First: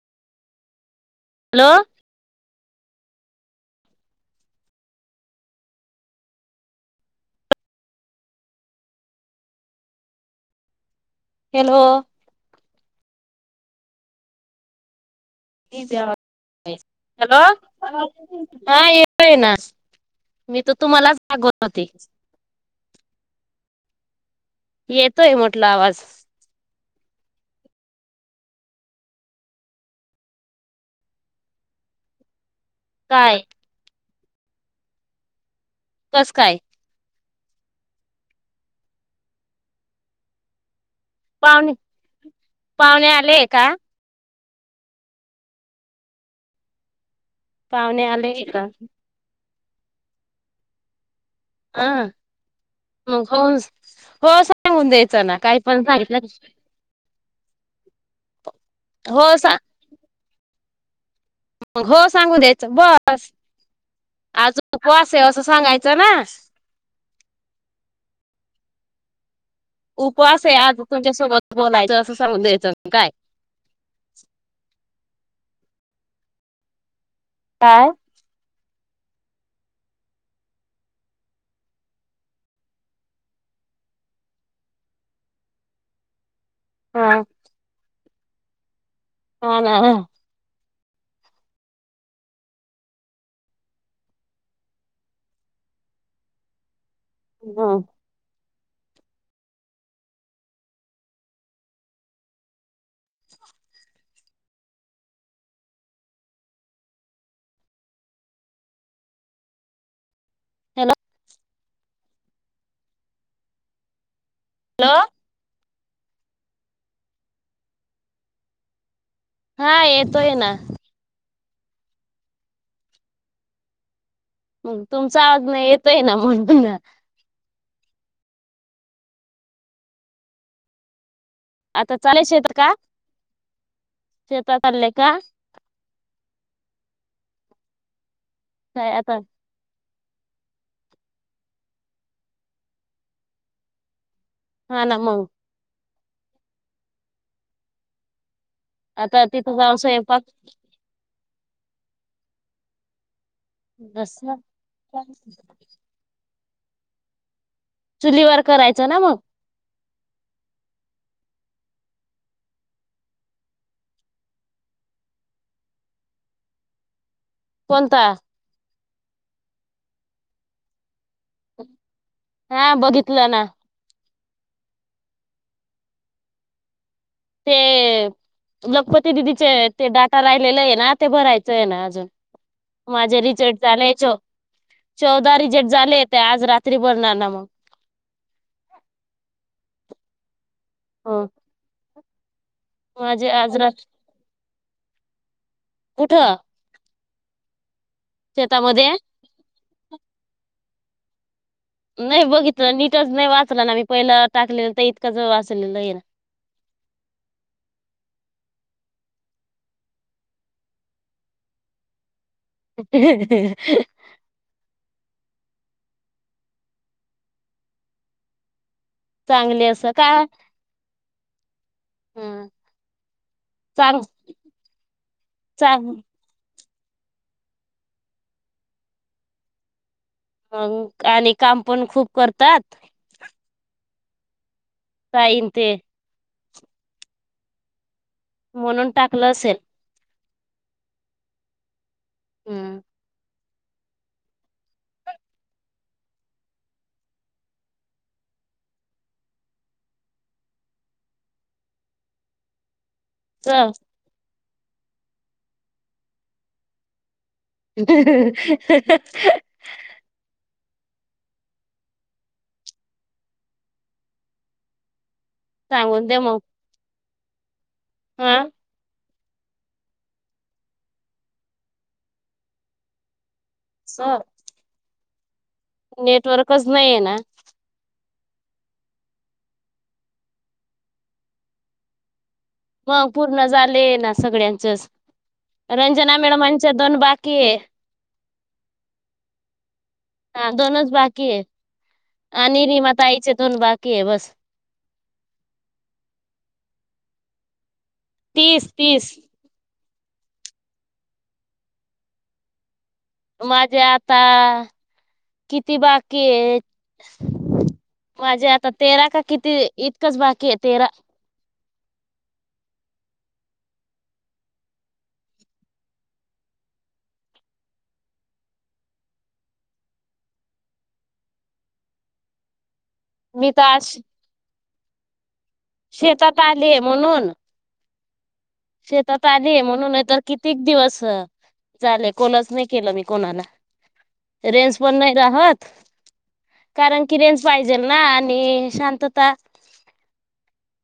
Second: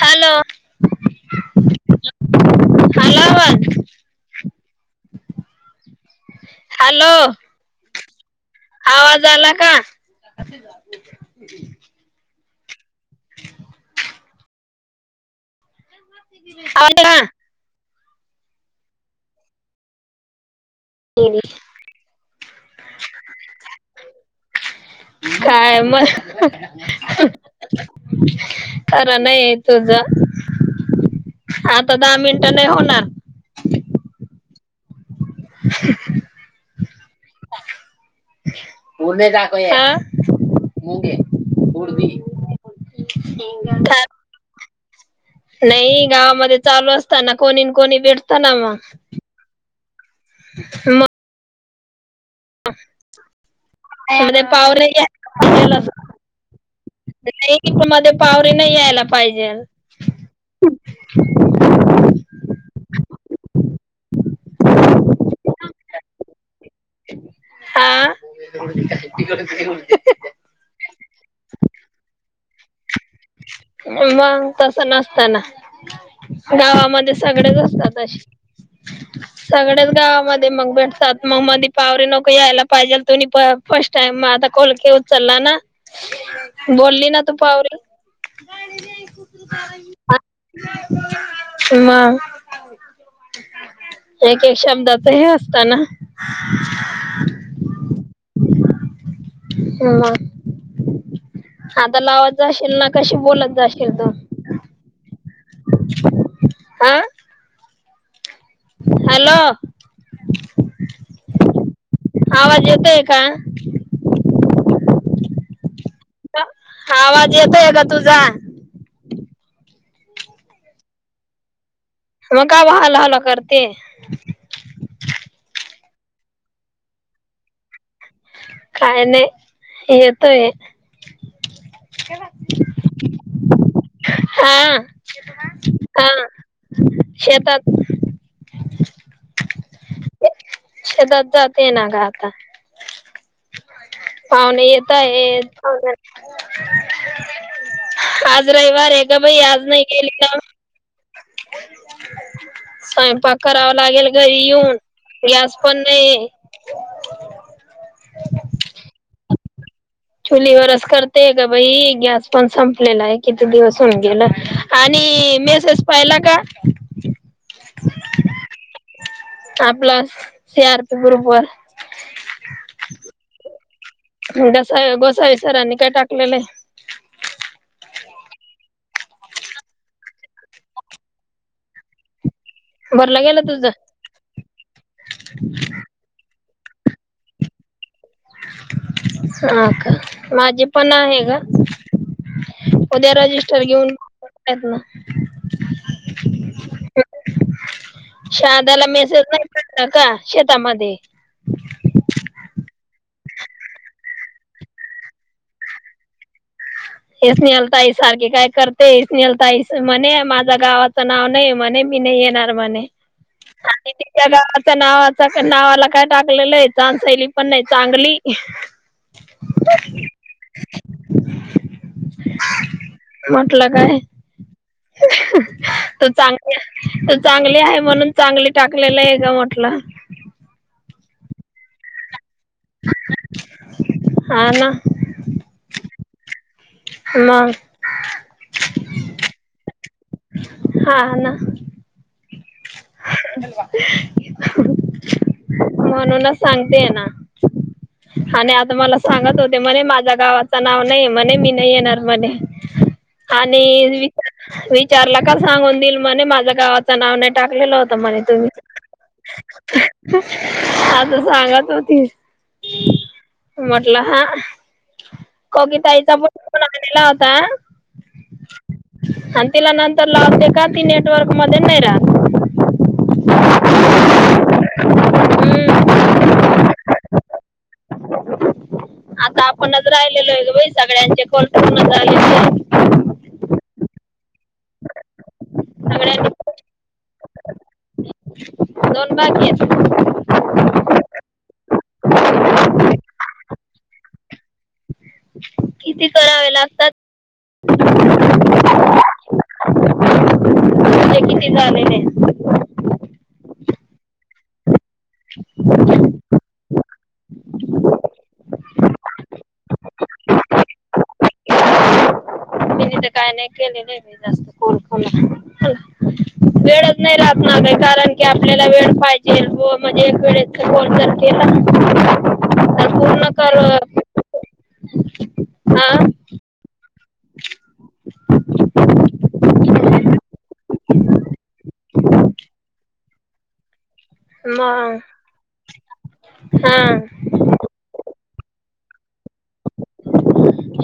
Hello. Hello hello बोल. Hello. आवाज आला का? हॅलो. [inaudible] आवाज आला हॅलो हां येतोय ना. मी तर तुम्हालाच [unintelligible] का त होते. येतोय म्हटलं काय म. आवाज [unintelligible] खर नाहीयं तुझ आता दहा मिनट नाही होणार. काय कसं काय? [inaudible] पाहुणे हा. पाहुणे आले का [unintelligible] नाही गावामध्ये चालू असतना कोणी कोणी पाहुणे आले भेटतना का म. म. हा. हो मग मध्ये हो पावरे सांगून द्यायचं ना काही पण सांगितलं. [inaudible] मध्ये पावरी नाही यायला हो पाहिजे. मगं हो सांगू द्यायच बस. आज उपवास आहे असं सांगायचं ना. हा. उपवास आहे आज तुमच्यासोबत बोलायचं असं सांगून द्यायचं. काय मग तस नसताना गावामध्ये सगळेच काय असतात अशे. [unintelligible] सगळ्याच गावामध्ये मग भेटतात मग मध्ये पावरे नको यायला पाहिजेल तु फर्स्ट टाइम माता खोलके उचलला ना बोलली हा ना तू पावरी. हा ना. मग. एक एक शब्दाच हे असताना. हम्म. मग. आता लावात जाशील ना कशी बोलात जाशील तू. हा. हॅलो. हॅलो. आवाज येतोय का? हॅलो! आवाज येतोय का तुझा? हा येतोय ना. मग काव हॅलो, हॅलो करते. मग तुमचा आवज न येतोय ना म्हणून. काय नाही येतोय. आता चालेय शेतात का? हा शेतात चालले का? हा शेतात. काय आता? शेतात जाते ना ग आता. पाहुणे हा येत ना मग आहेत. आज रविवार आहे गं आता बाई तिथं आज जाऊन नाही गेली स्वयंपाक का? स्वयंपाक करावं लागेल बस घरी येऊन. गॅस पण नाही. चुलीवर करायचं ना मग. चुलीवरच करते ग बाई गॅस पण संपलेला आहे. किती दिवस होऊन गेलं आणि मेसेज पाहिला का? कोणता? आपला. [inaudible] हा बघितलं ना. गस गोसावी सरांनी काय टाकलेलं आहे ते.. लखपती दिदीचे ते डाटा राहिलेले आहे ना ते भरायचं आहे ना अजून माझं भरलं गेलं रिजेक्ट तुझं झाले चौदा चौदा रिजेक्ट झाले ते आज रात्री भरणार ना मग- हो का माझे पण आहे हो ग. उद्या माझे आज रजिस्टर रात घेऊन टाकणा- कुठं शारदा ला शेतामध्ये मेसेज नाही पडला का शेतामध्ये- नाही बघितलं नीटच नाही वाचलं ना मी पहिलं टाकलेलं तर इतकंच वाचलेलं आहे ना [unintelligible] हे स्नेहल ताई सारखे काय करते हे स्नेहल ताई म्हणे माझ्या गावाचं नाव नाही म्हणे मी नाही येत नाही म्हणे गावच् नाव नावाला काय टाकलेलं आहे चान शैली पण नाही चांगली चांगले असं का- हं. म्हटलं काय चांग चांग त चांगली- तर चांगली आहे म्हणून चांगली टाकलेला आहे का म्हटलं. अ आणि काम पण खूप करतात- ह ना... काय म्हणते म.. म्हणून टाकलं असेल- हा ना... हम.. म्हणूनच सांगतेय ना आणि आता मला सांगत होते म्हणे माझ्या गावाचं नाव नाही म्हणे मी नाही येणार म्हणे. आणि वि विचारला का सांगून दिल म्हणे माझ्या गावाच नाव नाही टाकला. गेल्या होता म्हणे तुम्ही- हा तर सांगत होती म्हटलं हा.... कवि सांगून ताईचा दे पण मग फोन आलेला होता- हा आणि तिला नंतर लावते का ती नेटवर्क मध्ये नाही रहात सर हम्म नेटवर्कच नाही आहे ना आता आपणच राहिलेलो आहे ग बाई सगळ्यांचे कॉल पूर्ण झाले आहे मग पूर्ण झाले ना स सगळ्यांचच रंजना मॅडम सगळ्यांनी चे दोन बाकी आहे. दोन बाकी आहे का? हा दोनच बाकी आहे. आणि रिमा ताईचे दोन बाकी आहे बस किती करावे लागतात? तीस, तीस तुझे किती झालेले आहे माझे आता किती बाकीयेत माझे आ ता तेरा का किती इतकंच बाकी आहे तेरा. मी तर काही नाही केले नाही जास्त फोन कॉल वेळच नाही राहत नाही कारण की आपल्याला वेळ पाहिजे व म्हणजे एक वेळे सारखे तर पूर्ण मी कर तर आज हा शेतात आले म्हणून शेतात आलीये म्हणून नाहीतर कितीक दिवस अ, झाले कॉलच नाही केलं मी कोणाला? रेंज पण मग नाही राहत हा कारण की रेंज पाहिजेल ना आणि आणि शांतता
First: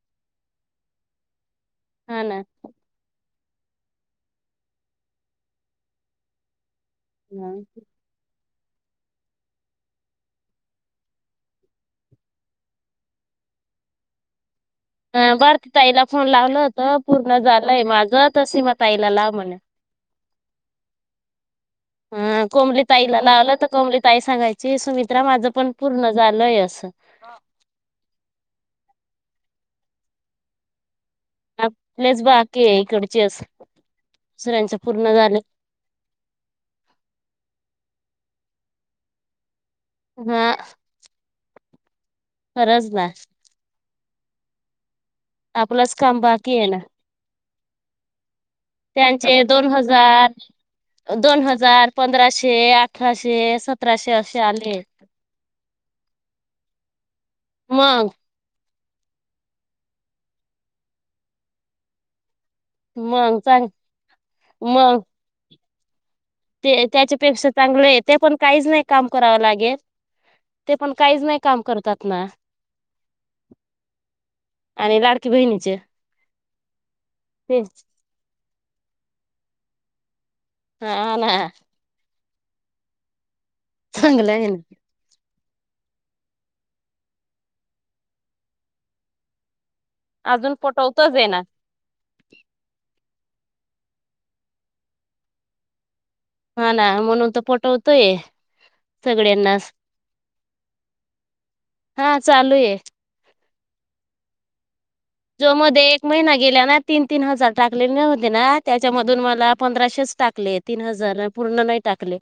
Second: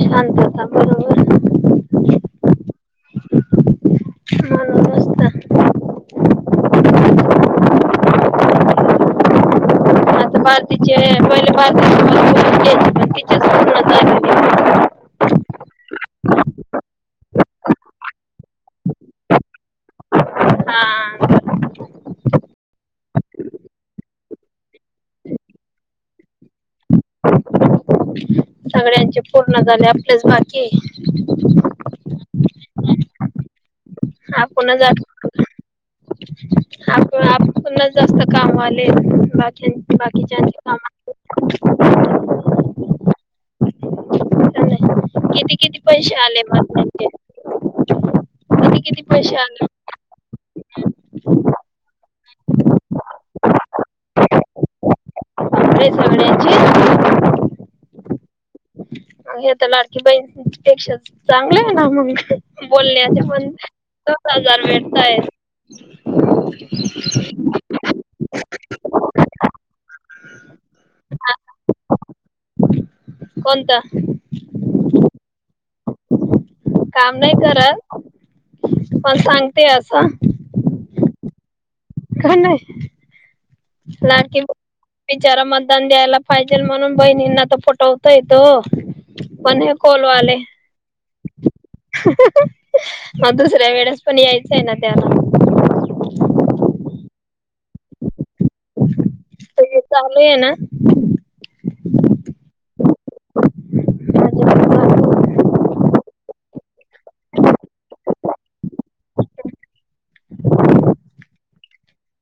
शांतता बरोबर हा ना. म्हणूनच तर हं [unintelligible] अ भारती ताईला फोन लावलं होत पूर्ण झालंय माझ त सीमाताईला लाव म्हण [inaudible] हा हा कोमली ताईला लावलं तर कोमली ताई सांगायची सुमित्रा माझं पण पूर्ण झालय स सगळ्यांचे पूर्ण झाले आपलेच बाकीये आपलेच बाकी इकडचे दुसऱ्यांच आपणच आत- पूर्ण झालं आप आपल जास्त काम आले बा हा बाकीच्याचे काम खरंच ना किती किती आपलंच पैसे काम आले बाकी आहे ना मग किती किती पैसे त्यांचे आले दोन हजार, दोन हजार, पंधराशे अठराशे सत्राशे अशे आले ते सगळ्यांचे मग मग हे तर लाडकी बहीणपेक्षा चांगलं आहे ना मग बोलण्याचे मग पण चांग दस हजार मग भेटताय ते त्याच्यापेक्षा चांगलं आहे ते पण काहीच नाही काम करावं लागेल ते पण काहीच नाही काम करतात ना कोणता आणि लाडकी बहिणीचे काम नाही तेच करत पण सांगते असं हा ना का नाही चांगलं लाडकी आहे ना बिचार मतदान द्यायला पाहिजेल म्हणून बहिणींना त पटवतय तो पण कोलवाले तोे हे ना मग दुसऱ्या वेळेस पण यायचं आहे ना त्याला हा ना म्हणून तो पटोवतोय, सगळ्यांनाच, ते चालू आहे ना हा चालूये. जो मध्ये एक महिना गेल्या ना, तीन तीन हजार टाकलेले होते ना, त्याच्यामधून मला पंधराशेच टाकले तीन हजार पूर्ण नाही टाकले.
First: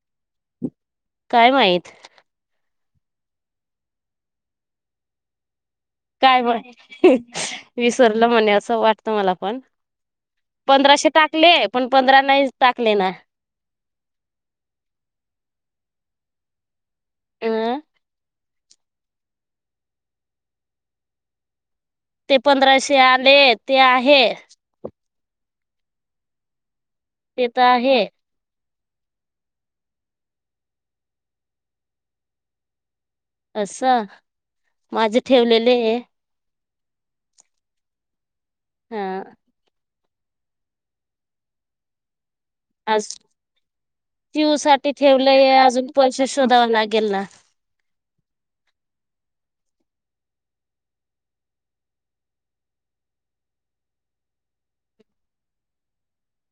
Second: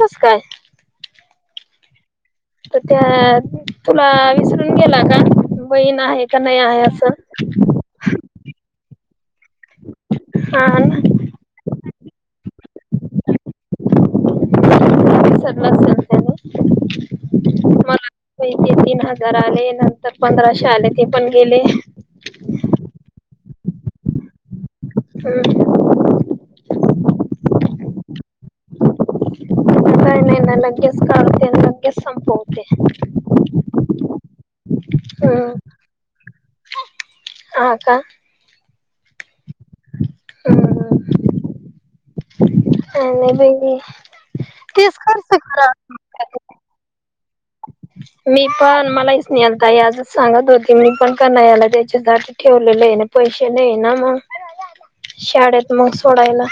कस काय काय माहीत. त्या तुला विसरून गेला का? बहीण आहे का काय नाही माहित, आहे असं विसरलं म्हणे असं वाट त तुम्हाला पण, हा पंधराशे ना टाकले, पण पंधरा नाहीच टाकले ना. [unintelligible] मला अ तीन हजार आले, नंतर पंधराशे आले, ते पण गेले. ते पंधराशे आले ते आहे. हम्म हम्म. ते त आहे. नाही नाही ना, लगेच काढते लगेच संपवते. अस, माझे हम्म ठेवलेलेये. हा का? हा. हम्म हम्म. आज बाई त्यू साठी तेच खर्च ठेवलेय, करा अजून पैसे शोधावा लागेल ना. [inaudible] मी पण, मलाही स्नेहल ताई आजच सांगत होते, मी पण का नाही याला त्याच्या साठी ठेवलेलेय ना. पैसे नाही ना मग, शाळेत मग सोडायला.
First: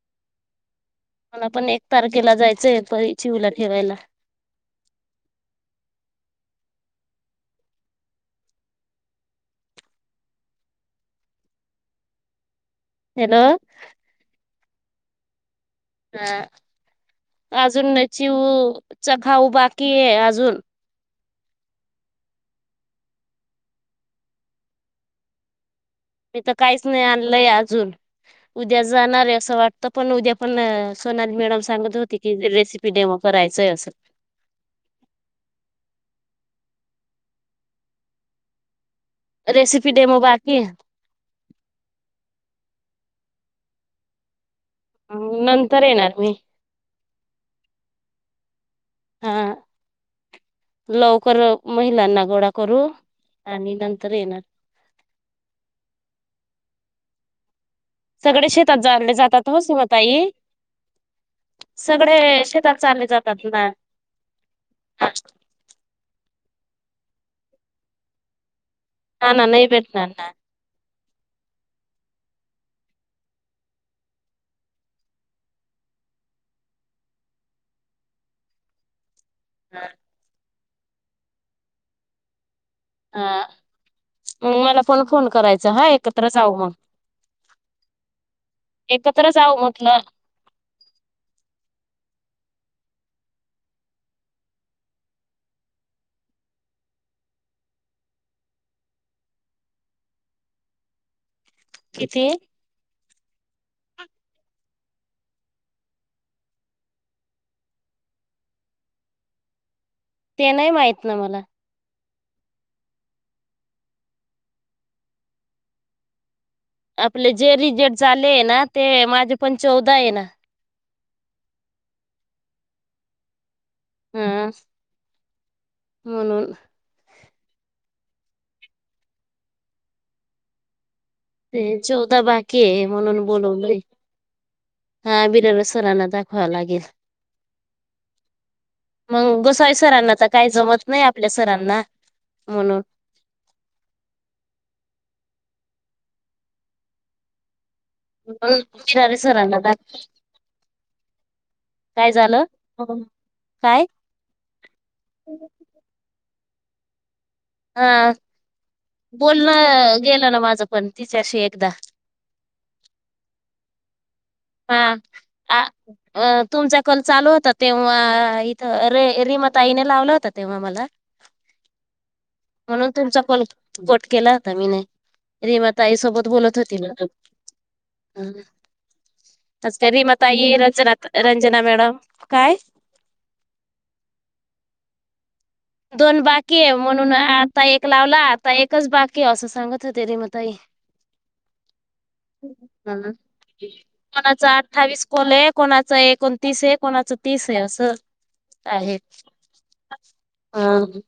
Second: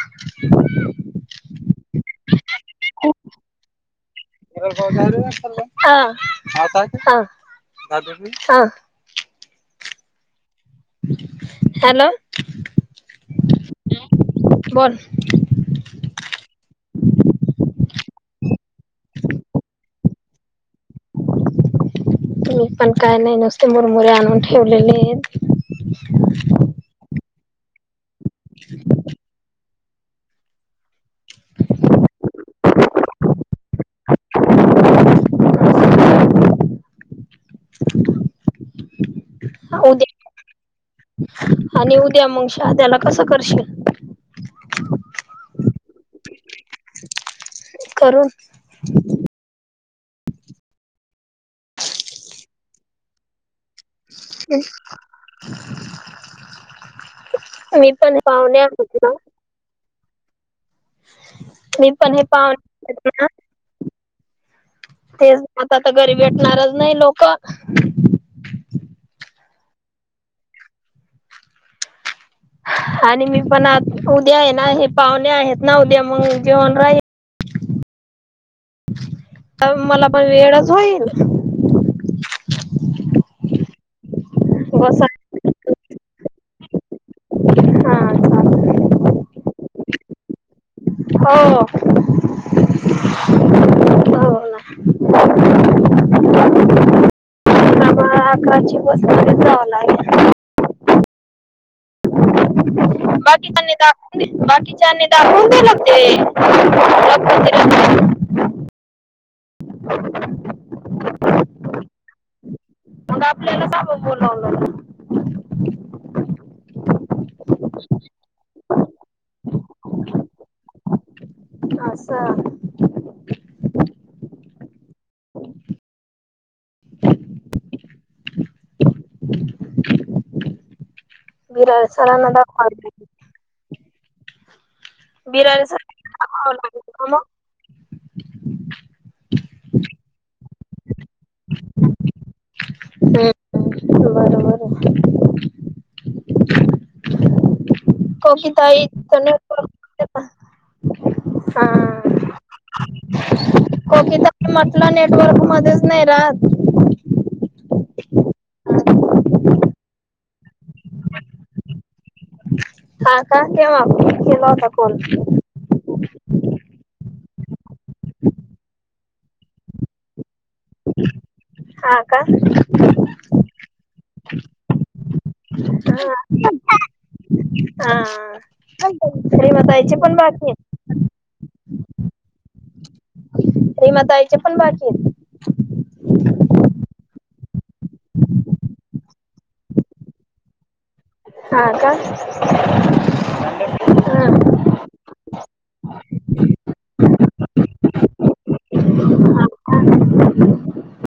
मला पण एक तारखेला जायचंय, प चिउला ठेवायला. बर वाटा [unintelligible] हो. हॅलो. हॅलो बोल. हा. अजून चिऊ चा खाऊ बाकीये अजून. मी पण काय नाही नुसते मुरमुरे आणून ठेवलेलेयेत. मी तर काहीच नाही आणलंय अजून, उद्या जाणार आहे असं वाटतं पण, उद्या पण सोनाली मॅडम सांगत होती की, रेसिपी डेम करायचंय असं. [inaudible] रेसिपी डेमो उद्या बाकी आहे, आणि उद्या मग शाहादाला कसं करशील. नंतर येणार मी. करून. हा. लवकर महिलांना गोळा करू, आणि नंत ह. मी पण पावणे आकरा ताई. मी पण हे शेतात पाहूणे चालले गेलेना. जातात ना तेच आता तर घरी भेटणारच नाही लोक. हा ना नाही भेटनार ना. आणि मी पण आज उद्याय ना हे पाहुणे आहेत ना उद्या मग जेवण राही. [inaudible] त मला पण वेळच होईल. हा मग मला पण बसा फोन कराय हा एकत्र जाऊ म. हा एकत्र जाऊ म्हटलं. हो. हो ना म आकाची बसन जाव लागेल. [inaudible] किती बाकीच्या नी दखऊ, बाकीच्या नी दखऊन दिल ते [unintelligible] [inaudible] ते नाही माहित ना मला? मग आपल्याल का बर बोलावलं नाय. आपले जे रिजेट झाले आहे ना ते माझे पण चौदा आहे ना. अस. हा म्हणून ते बिरार चौदा सरांना बाकीे दाखवाव आहे लागेल म्हणून बोलवलंय. हा [unintelligible] बिरार सोलाना सरांना दाखववा दाखवावं लागेल. का मग? मग गोसाई सरांना तर काय जमत नाही आपल्या सरांना, म्हणून. हम्म बरोबर आहे. म्हणून कोकिताई [unintelligible] च सरांना दाख नेटवर्क काय झालं? म्हणुन. कोकी काकी म्हटलं नेटवर्क मध्येच नाही राहात. हा, बोल गेल ना माझं पण तिच्याशी एकदा. हा का, केव्हा? केला होता हा, कॉल आ, अ तुमचा कॉल चालू होता तेव्हा इथं रे रिमाताईने लावला होता तेव्हा मला. हा. का म्हणून तुमचा कॉल कट केला होता मीने. रिमाताई सोबत हा. बोलत होती ना ग. हा आज काय श्रीमताईचे रिमा पण बाकी ताई, आहेत रंजना, रंजना मॅडम काय? रीमाताईचे पण बाकी आहेत. दोन बाकी आहे म्हणून आता एक लावला आता एकच बाकी असं सांगत होते रिमाताई. हा का हा, हा. कोणाच अठ्ठावीस कॉल आहेत. कोणाचं एकोणतीस आहे, कोणाच तीस आहे असं आहे. हा.